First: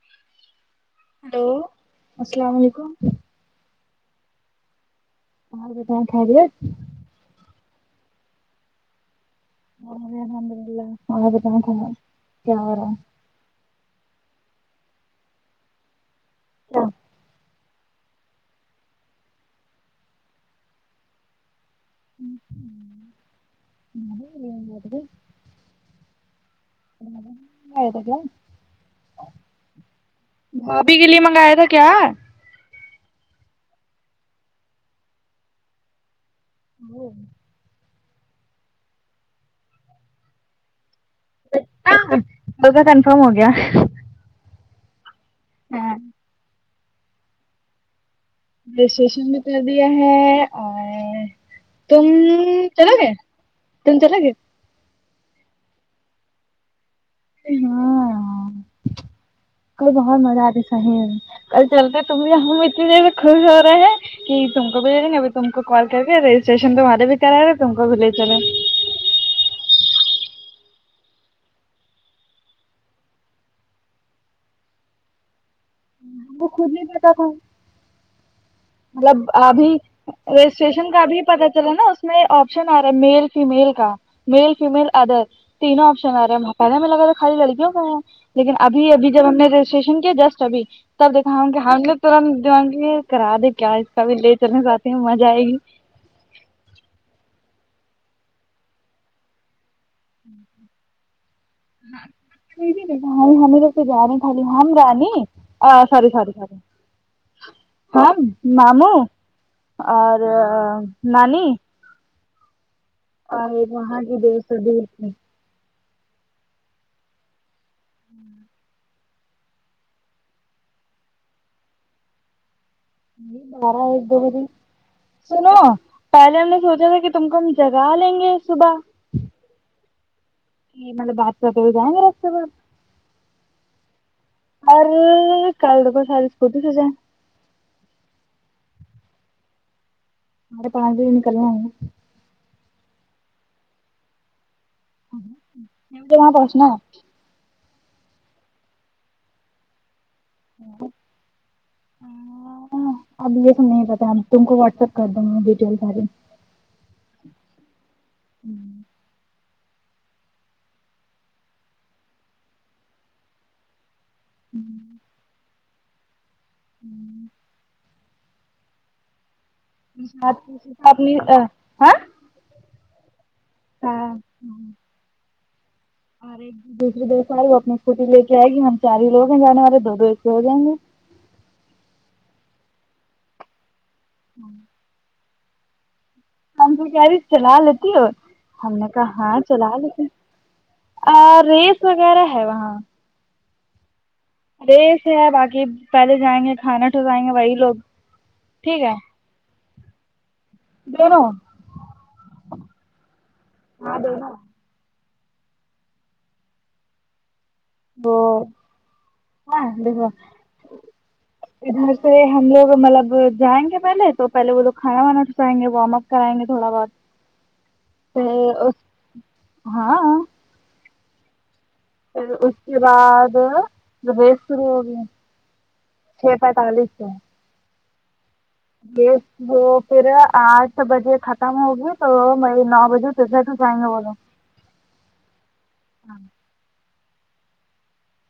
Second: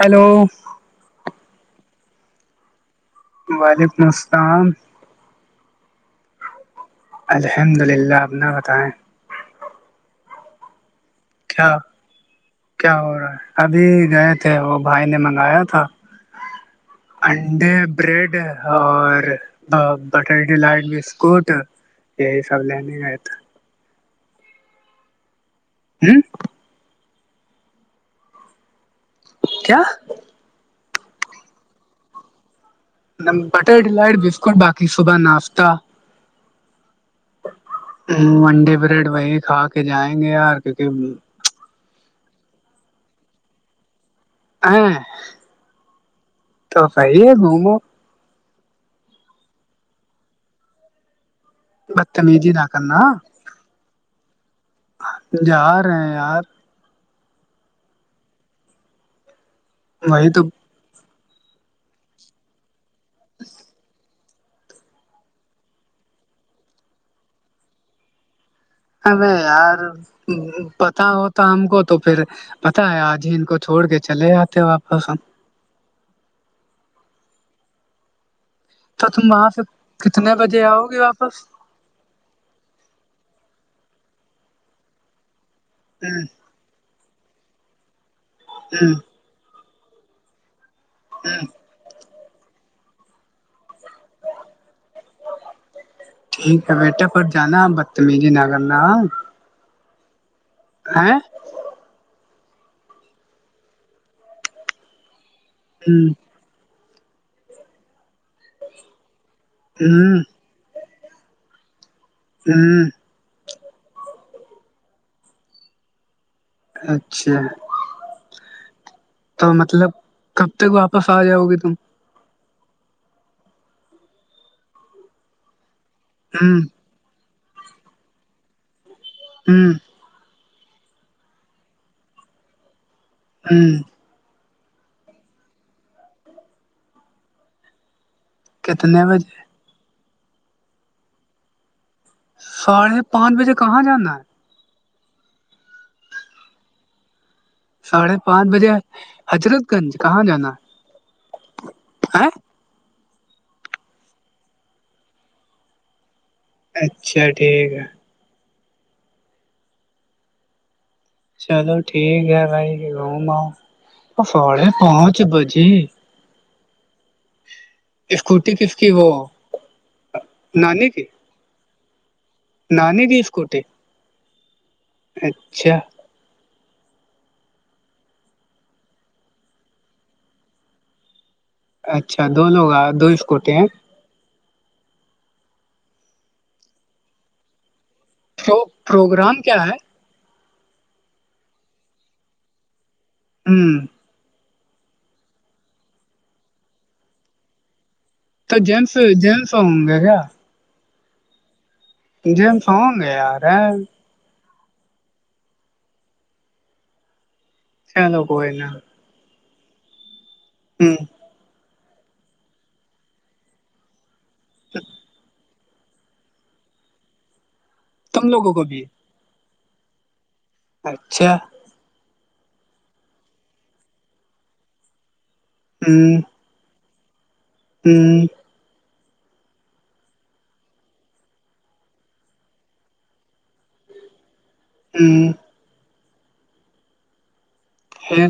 hello hello السلام علیکم وعلیکم السلام آاں جیں کھ دے الحمد للہ آپ نے بتائیں الحمد للہ وبت کیا کیا ہوا ہو رہا ہے ابھی گئے تھے وہ بھائی نے منگایا تھا ہے انڈے بریڈ اور بٹر ڈیلائٹ بسکٹ یہ ہی سب لینگ ہے جی یہ آے ہوں تو کیا کیا بھابھی کے لیے منگایا تھا کیا بٹر ڈیلائٹ بسکٹ باقی صبح ناشتہ ہاں ونڈے بریڈ وہی کھا کے جائیں گے یار کیونکہ بل کاا کنفرم ہو گیا ہاں ہاں تو صحی ہے گھومو رجسٹریشن میں کر دیا ہے اور تم بدتمیزی نہ چلا کرنا گ تم چلا گ جا رہے ہیں یار ہاں کل بہت وہی مزہ تو آتی نہیں کل چلتے تم ہم مت جیس خوش ہو رہا ہے کہ تم کو بھی لے لیں گے اب تم کو کال کر کے رجسٹریشن توہارے بھی کرا رہا تم کو بھی لے چلے ہمیں یار پت ہو تو ہم کو تو پھر پتا ہے آج ہی ان کو چھوڑ کے چلے آاتتے واپس وہ خج کو تو مطلب تم وہاں سے ابھی کتنے بجے آؤ رجسٹریشن کا گے ابھی واپس پتا رہ نا اس میں آپشن آ رہا ہے میل فیمیل کا میل فیمیل ادر تینوں آپشن ہوں آ رہے ہیں پہے میں لگا تھا خالی لڑکیوں کا ہیں لیکن ابھی ہوں اب جب ہم نے رجسٹریشن کیا جسٹ اب تب دیکھا ہوں ہ کہ ہم نے تنت کرا د کیا اس کا بھی لے چلنا چاہتی ہ مزہ آئے گی ٹھیک ہے بیٹا پر جانا بدتمیزی نہ کرنا ہوںی ہےاں ہمیں تو تو جانے خالی ہم رانی آ ساری ساری ساری ہاں ماموں اور نانی ھمم [unintelligible] اچھا ھمم تو مطلب کب تک واپس آ جاؤ گی تم بارا ایک دو بری سنو پہلے ہم نے ہوں سوچا تھا کہ تم کو ہم جگا لیں گے صبح ھمم یہ مطلب بادشاہ تو جائیں گ راستے ھمم اورر کل د کو ساری اسکوٹی سے جے کتنے بجے مرے پان د نکلنا ہوا ساڑھے پانچ بجے کہاں جانا ہے توا پسنا ساڑھے پانچ بجے حضرت گنج کہاں جانا ہے ہے ہاں اب یہ تو نہیں پتا ا تم کو واٹس ایپ کر د دووں گا ڈیٹیل سے اچھا ٹھیک ہے چلو ٹھیک ہے بھائی روم آؤ ساڑے پانچ بجے ھممم اسکوٹی کس کی وہ تو آنی ہاں نان دیس کوٹے [unintelligible] ہاںچا اچھا دوسری دس آئے وہ اپنی اسکوٹی لے آئے گی ہم چار ہیوگ ہیں جانے والے دو دو ایسے ہو جائیں گے اچھا دو لوگ دو اسکوٹے ہیں ھمم ہم تو گاڑی چلا لیتی اور ہم نے کہا ہاں پروگرام کیا چلا ہے لیتی ا ریس وغیرہ ہے وہاں ھمم ارےسے ہے باقی پہلے جائیں گے کھانا ٹھرائیں گے وہی لوگ تو ٹھیک جیمس جیمس ہوں گے کیا ین مجھے ہم سؤ گے یار ہے ا وہ چلو کوئی نا ہاں دیکھو ھمم ادھر سے ہم لوگ مطلب جائیں گے پہلے تو پہلے وہ تو کھانا وانا کھلائیں گے وارم اپ کرائیں گے تھوڑا بہت پ تم لوگوں کو اس بھی ہاں اچھا پھر اس کے بعد ریس شرو ہو گئی ہ چپ ہے تانگلی ہ [unintelligible] وہ پھر آٹھ بجے ختم ہوگی تو میں نو بجے [unintelligible] ہوں ہوں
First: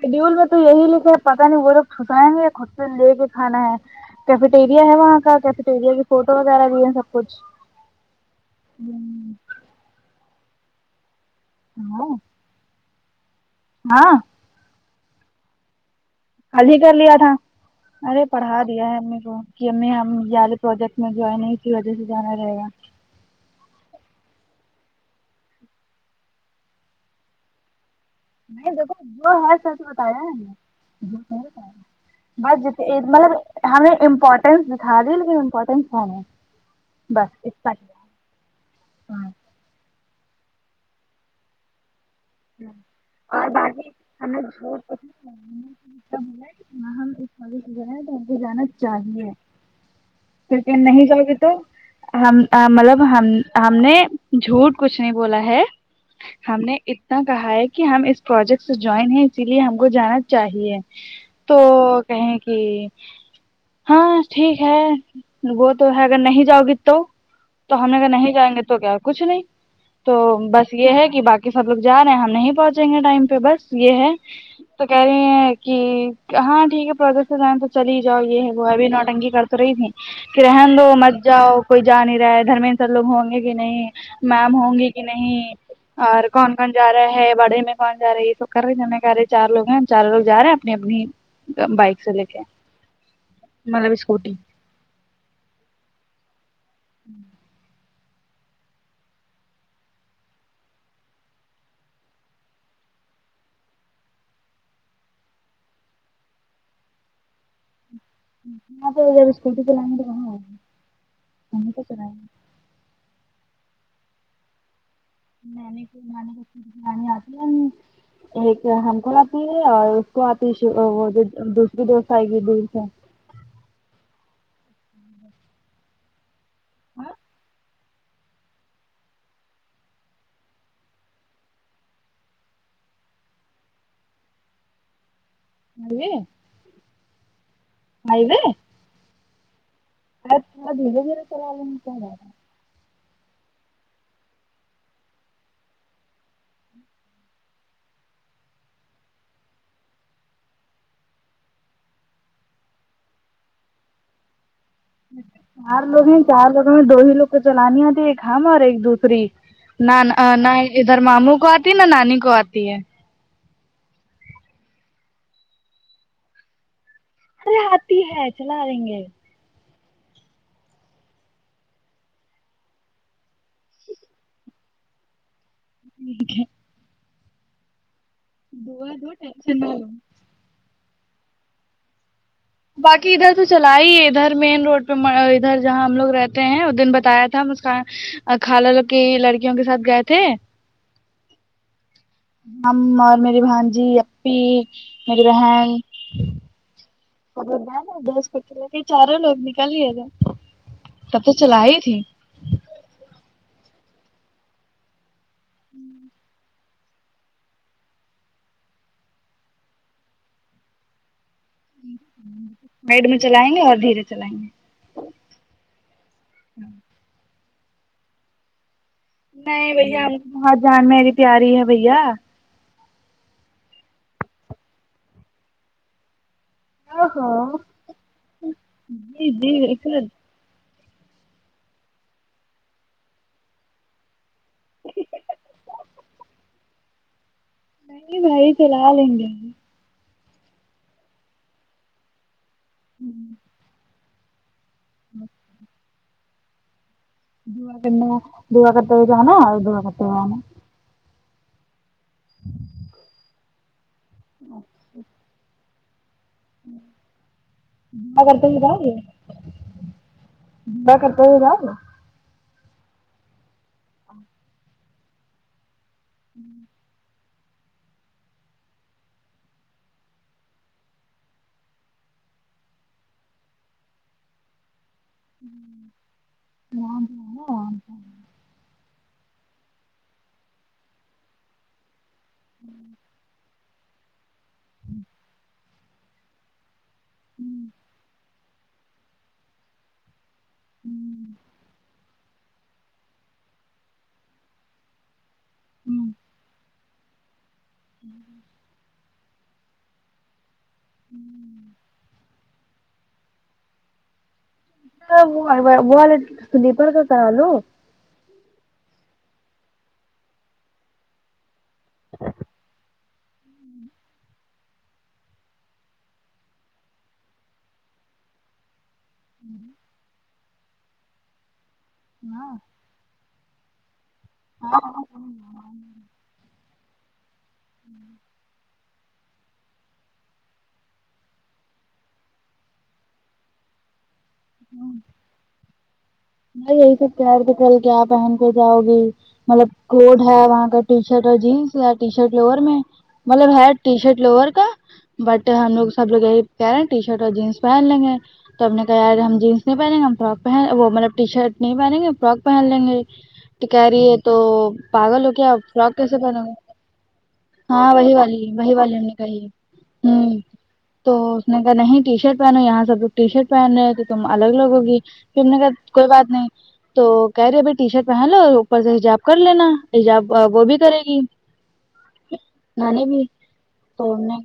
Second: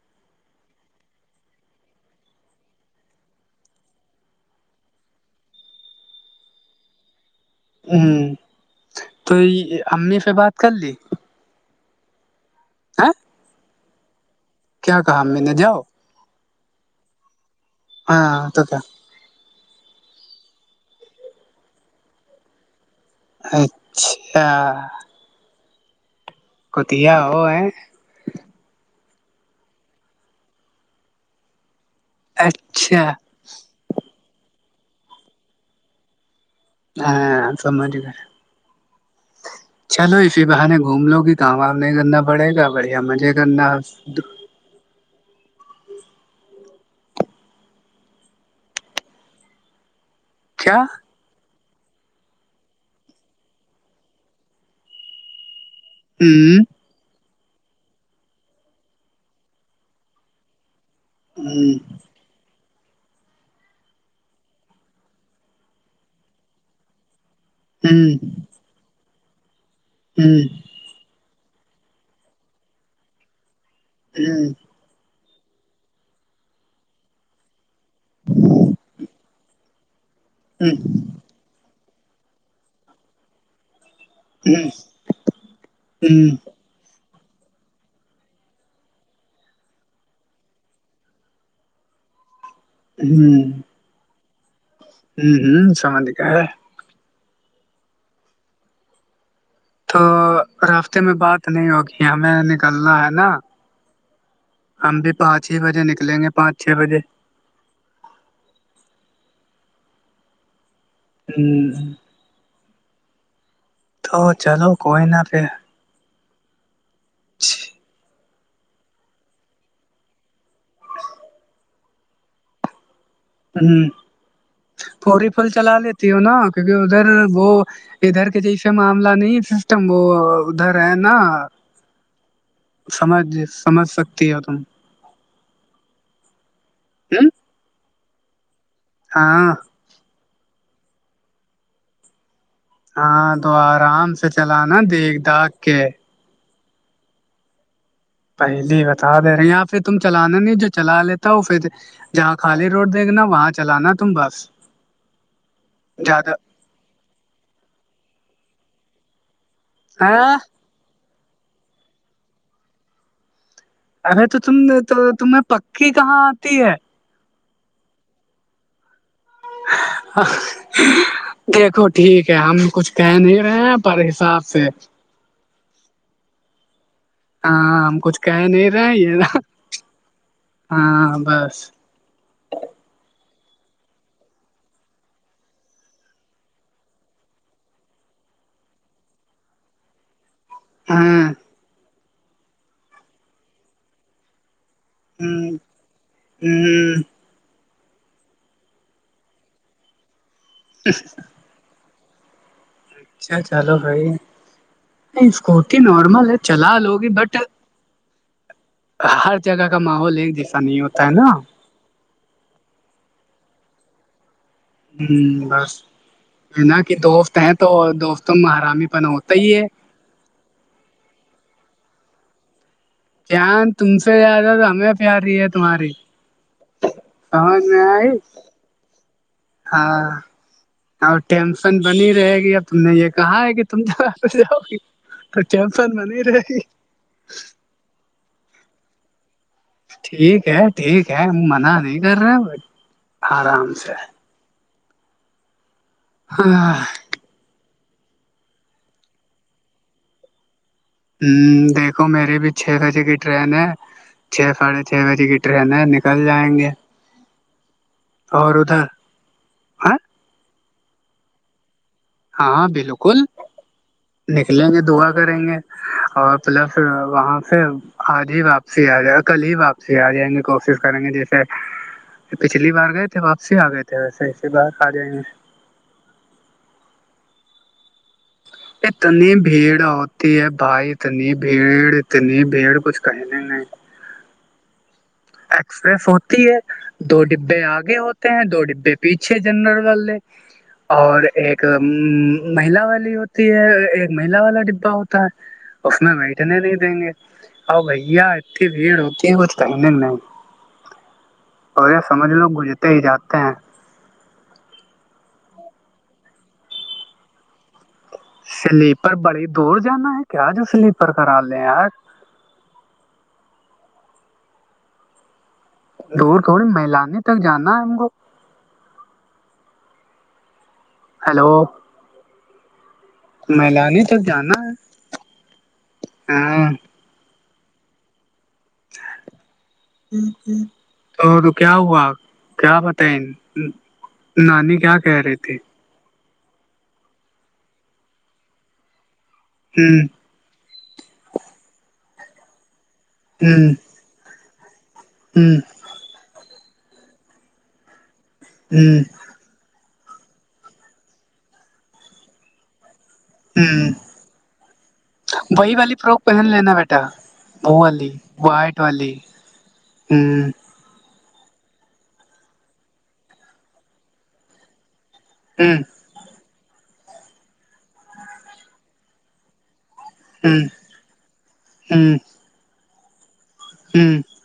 شڈیول میں تو یہی لکھا ہے پتاہ نہیں وہ لوگ چھسائیں گے یا خود سے لے کے کھانا ہے کیفیٹیریا ہے وہاں کا کیفیٹیریا کی فوٹو وغیرہ بھی ہے سب کچھ ہوں تو یہ امی سے بات کر لی ہاں [unintelligible] ہاں کیا کہا امی نے جاؤ حال ہی گھر لیا تھا ارے ہاں پڑھا تو کیا دیا ہے امی کو کہ ہمیں ہم یہیالے پروجیکٹ میں جوائن ہے کی وجہ سے جانا رہے گا اچھا کوتیہ وہ ہے نہیں دیکھو جو ہے سچ بتایا ہے جو بتا بس جسے اچھا مطلب ہمیں امپورٹینس دکھا دیی لیکن امپورٹینس کیا ہے بس ہاں اتنا سمجھ گئے ہی چلو اسی بہانے گھوم لو گی کام وام نہیں کرنا پڑے گا بڑھیا مزے اور کرنا باقی [unintelligible] [unintelligible] جانا چاہیے کیا کرکن نہیں جاوگے تو ہم مطلب ہم ہم نے جھوٹ کچھ نہیں بولا ہے ہم ہوں نے اتناکہا ہے کہ ہم اس پروجیکٹ سے جوائن ہے اسی لیے ہم کو جانا چاہیے تو ہوں کہیں کہ ہاں ٹھیک ہے وہ تو ہے اگر نہیں جاؤ گےتو تو ہم اگر ہوں نہیں جائیں گے تو کیا کچھ نہیں تو ہوں ہوں بس یہ ہے کہ باقی سب لوگ جا رہے ہیں ہم نہیں پہنچیے گے ٹائم پہ بس یہ ہے ہوں تو کہہ رہی ہیں کہ ہاں ٹھیک ہے پروجیکٹ سے جائیں تو چلی ہی جاؤ یہ ہے وہ ابھی نوٹنگی کر تو رہی تھی کہ رہنے ہوں دو مت جاؤ کوئی جا نہیں رہا ہے گھر میں لوگ ہو نگے بھی نہیں میم ہوں گی کہ نہیں اور ہوں ہوں کون کونا رہا ہے بڑے میں کونا رہا ہے یہ س کر رہے ہیں ج میں کر رہے چار لوگ ہیں چار لو جا رہے ہیں اپنی اپنی بائک چلے کے ہوں مطلب اسکوٹی ہوں ہ [unintelligible] [inaudible] تو رستے میں بات نہیں ہونگی ہمیں نکلنا ہے نا ہم بھی پانچ ہی بجے نکلیں گے پانچ چھ بجے اسکوٹی چلائیں گے وہاں ہمیں تو ہوں چلائیں گے تو چلو کوئی نہ پھر نے آتی جی ہے ایک ہم کو آتی ہے اور اس کو آتی ہے وہ دوسری دوست آئے گی دور سے ہاں پوری پھل چلا لیتی ہو نا کیونکہ ادھر وہ ادھر کے جیسے معاملہ نہیں سسٹم وہ ادھر ہے نا سمجھ سمجھ سکتی ہے تم مے [unintelligible] آئی ہاں ار تھوڑا دھیرے دھیرے کرا لے کیا رہا ہاں تو آرام سے چل نا دیکھ دھاگ کے پہلی بتا دے رہے اں پھر تم چلانا نہیں جو چلا لیتا ہو پھر جہاں خالی روڈ دیکھناا وہاں چلانا تم بس چار لوگ ہیں زیادہ چار لوگوں میں دو ہی لوگ کو چلانیتیھی ایک ہم اور ایک دوسری نہ ہ نہ ادھر ماموں کو آتی نہ نانی کو آتی ہے ارے تو تم تو تمہیں پکی کہاں آتی ہے ارے ہاتھی ہے چلا رہیں گے ہاں دیکھو ٹھیک ہے ہم کچھ کہہ نہیں رہے ہیں پر حساب سے ٹیک ہے ہاں ہم کچھ کہ نہیں رہے دعا دو ہیں نا ٹینشن نہ لو ہاں بس باقی ادھر تو چلا ہی ادھر مین روڈ پہ ادھر جہاں ہم لوگ رہتے ہیں وہ دن بتایا تھا ہم اس کا کال کی لڑکیوں کے ساتھ گئے تھے ہاں ہم اور میری بھانجی اپی میری بہن ہاں ا نا دس کو لے کے چاروں لوگ نکلے تھ تب تو چلائی تھی اچھا چلو بھائی نہیں اسکوٹی نارمل ہے چلا لو گی بٹ ہر جگہ کا ماحول ہے جیسا نہیں ہوتا ہے نا میڈ میں چلائیں گے اور دھیرے چلائیں گے ہاں بس نا کہ دوست ہیں تو دوستوں میں آرام ہی پن ہوتے نہیں بھیا م بت جان میری پیاری ہے بھیا پیان تم سے زیادہ تو ہمیں پیاری ہے تمہاری او ہو آواز میں آئے جی جی بالکل ہاں اور ٹینشن بنی رہے گی اب ت نے یہ کہا ہے کہ تم جاں جاؤ گی تو چمپن بنی رہے گی نہیں اتھرا ہال ہنے ٹھیک ہے ٹھیک ہے منع نہیں کر رہے آرام سے ہی ہاں دا کرنا دوا کرتے بھی جناا اور دوا کرتے آناا ہاں دیکھو میری بھی چھ بجے کی ٹرین ہے چھ ساڑھے چھ بجے کی ٹرین ہے کل جائیں گے اور ادھر ہاں با کرتا ہو رام ہاں ہاں بالکل ہاں نکلیں گے دعا کریں گے اور پلس وہاں آجیاپ آ جائے کل ہی و آپسی آ جائیں گے کوشش کریں گے جیسے پچھلی بار گئے تھے واپسی آ گئے تھے ویسے ایے باہ آ جائیں گے [inaudible] اتنی بھیڑ ہوتی ہے بھائی اتنی بھیڑ نہیں بڑ کچھ کہ نہیں ہی ایکسپریس ہوتی ہے دو ڈبے آگے ہوتے ہیں دو ڈبے پیچھے جنرل والے اور ایک مہلا والی ہوتی ہے ایک مہیلا والا ڈبا ہوتا اس میں بیٹھنے نہیں دیں گے آؤ بھیا ا جی بھیوتی گت ہے اور یہ سمجھ لوگ گزرتے ہی جاتے ہیں وہ والے سلیپر کا کرا لو سلیپر بڑی دور جانا ہے کیا جو سلیپر کرا لے یار ہاں دور تھڑ مہلے تک جانا ہم کو ہوں ہیلو ہاں مہلانی تک جانا ہے ہاں ہاں ہوں تو تو کیا ہوا کیا بتیں نانی کیا کہہ رہی تھی نہیں یہی سک کہر تو کل کیا پہن کے جاؤ گی مطلب ہ کوٹ ہے وہاں کا ٹی شرٹ اور جینس یا ٹی شرٹ لوور میں مطلب ہے ہ ٹی شرٹ لوور کا بٹ ہم ہ لوگ سب لوگ یہی کہہ رہے ہیں ٹی شرٹ اور جینس پہن لیں گے تو ہم نے کہا یار ہم جینس نہیں پہنیں گے ہم فر پہن وہ مطلب ٹی شرٹ نہیں پہنیں گے فراک پہن لیں گے ہ ہ ٹکاریی ہے تو پاگل ہو کیاپ وہی والی فراک کیسے فروک پہن گا لینا بیٹا ہاں وہی والی وہی والی ان نے کہی ہوں تو اس نے کہا نہیں ٹی شرٹ پہنو یہاں سب لوگ ٹی شرٹ پہن رہے تھے تم الگ الگ ہوگی نے کہ ہوں کوئی بات نہیں تو کہہ رہی ا بھائی ٹی شرٹ پہن لو اوپر سے حجاب کر لینا حجاب ہوں وہ بھی کرے گی ہوں نانی بھی تو ہوں نے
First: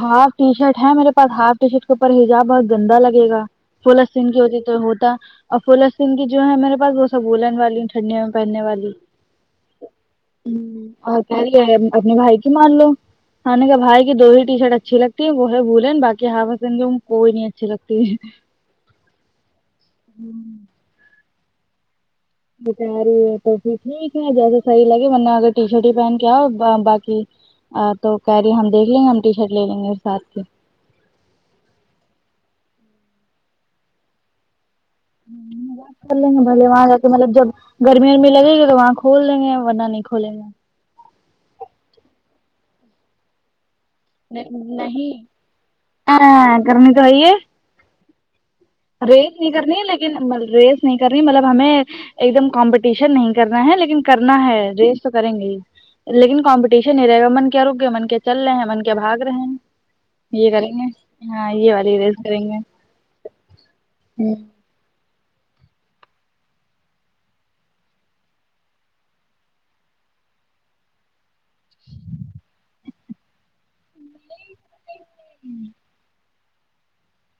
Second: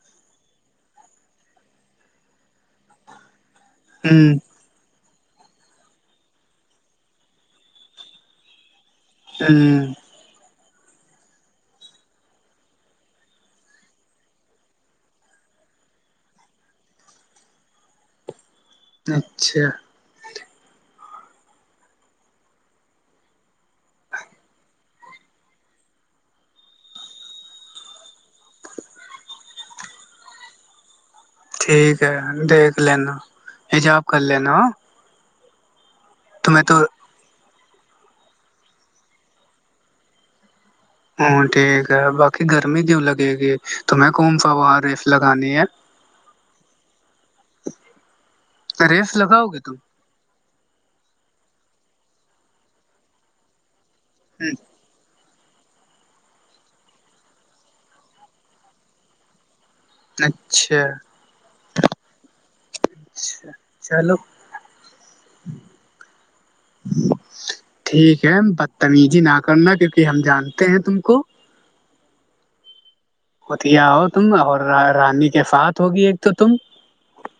ہاف ٹی شرٹ ہے میرے پاس ہاف ٹی شرٹ کے اوپر ہیجاب بہت گندا لگے گا فولا سنگ ہوں جو ہوتی تو ہوتا اور فلسن کی جو ہے میرے پاس وہ سبولن والی ٹنڈوں میں پہننے والی ہوں ہاں اور کہہ رہی ہے اپنے بھائی کی مان لو ہاں نے کہ بھائی کی دو ہی ٹی شرٹ اچھی لگتی ہے وہ ہے بھولے بای ہا ہس گ کوئی نہیں اچھی لگتی ہے اچھا ہوں بتا رہی ہے تو پھر ٹھیک ن جیسے صحیح لگے ورنہ اگر ٹی شرٹ ہی پہن کے آؤ باقی آ تو کہہ رہی ہم دیکھ لیں گے ہم ٹی شرٹ لے لیں گے پھر ساتھ کے ٹھیک ہے دیکھ لینا حجاب کر لینا بات کر لیں گے بلے وہاں تو مطلب جب گرمی گرمی لگے گی تو وہاں کھول دیں گے ورنہ نہیں کھولیں گے ہوں ٹھیک ہے باقی گرمی کیوں لگے گی توم کومفا رف نہیں لگانی ہے ہاں کرنی تو آئی ہے ریس ریت لگاؤ نہیں گے کرنی تم لیکن ریس نہیں کرنی مطلب ہمیں ایک دم کمپٹیشن نہیں کرنا ہے لیکن کرنا ہ ہے ری تو کریں گے لیکن کمپٹیشن ہی رہے گا من کیا رک گئے من کے چل رہے ہیں من کے بھگ رہے ہیں یہ کریں اچھا گے ہاں یہ والی ریز کریں گے اچھا چلو [inaudible] ٹھیک ہے بدتمیزی نہ کرنا کیونکہ ہم جانتے ہیں تم کو [inaudible] وہتیا ہو تم اور رانی کے ساتھ ہوگی ایک تو تم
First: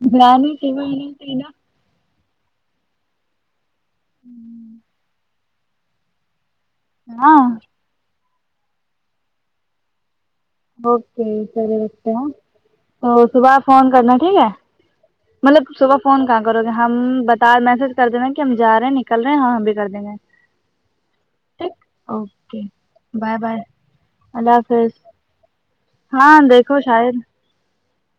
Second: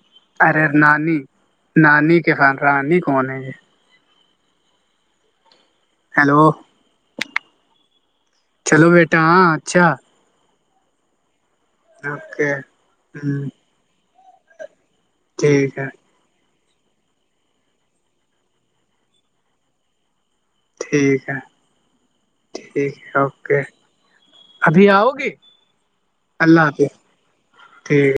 برانی ارے ٹیبل نہیں نانی تھی نا نانی کے ساتھ رانی کون ہے یہ [inaudible] ہیلو ہاں چلو بیٹا ہاں اچھا اوکے چلئے رکھتے ہے اوکے اور ہوں صبح فون کرنا ٹھیک ہے مطلب ٹھیک ہے صبح فون کہاں کرو گے ہم بتا میسج کر دیں کہ ہم جا رہے ہیں نکل رہے ہیں ہاں ہم بھی کر دیں گے ٹھیک ہے ٹھیک اوکے ٹھیک ہے بائے بائے اوکے اللہ ابھی حافظ آؤ گی ہاں اللہ دیکھو حافظ شاید ٹھیک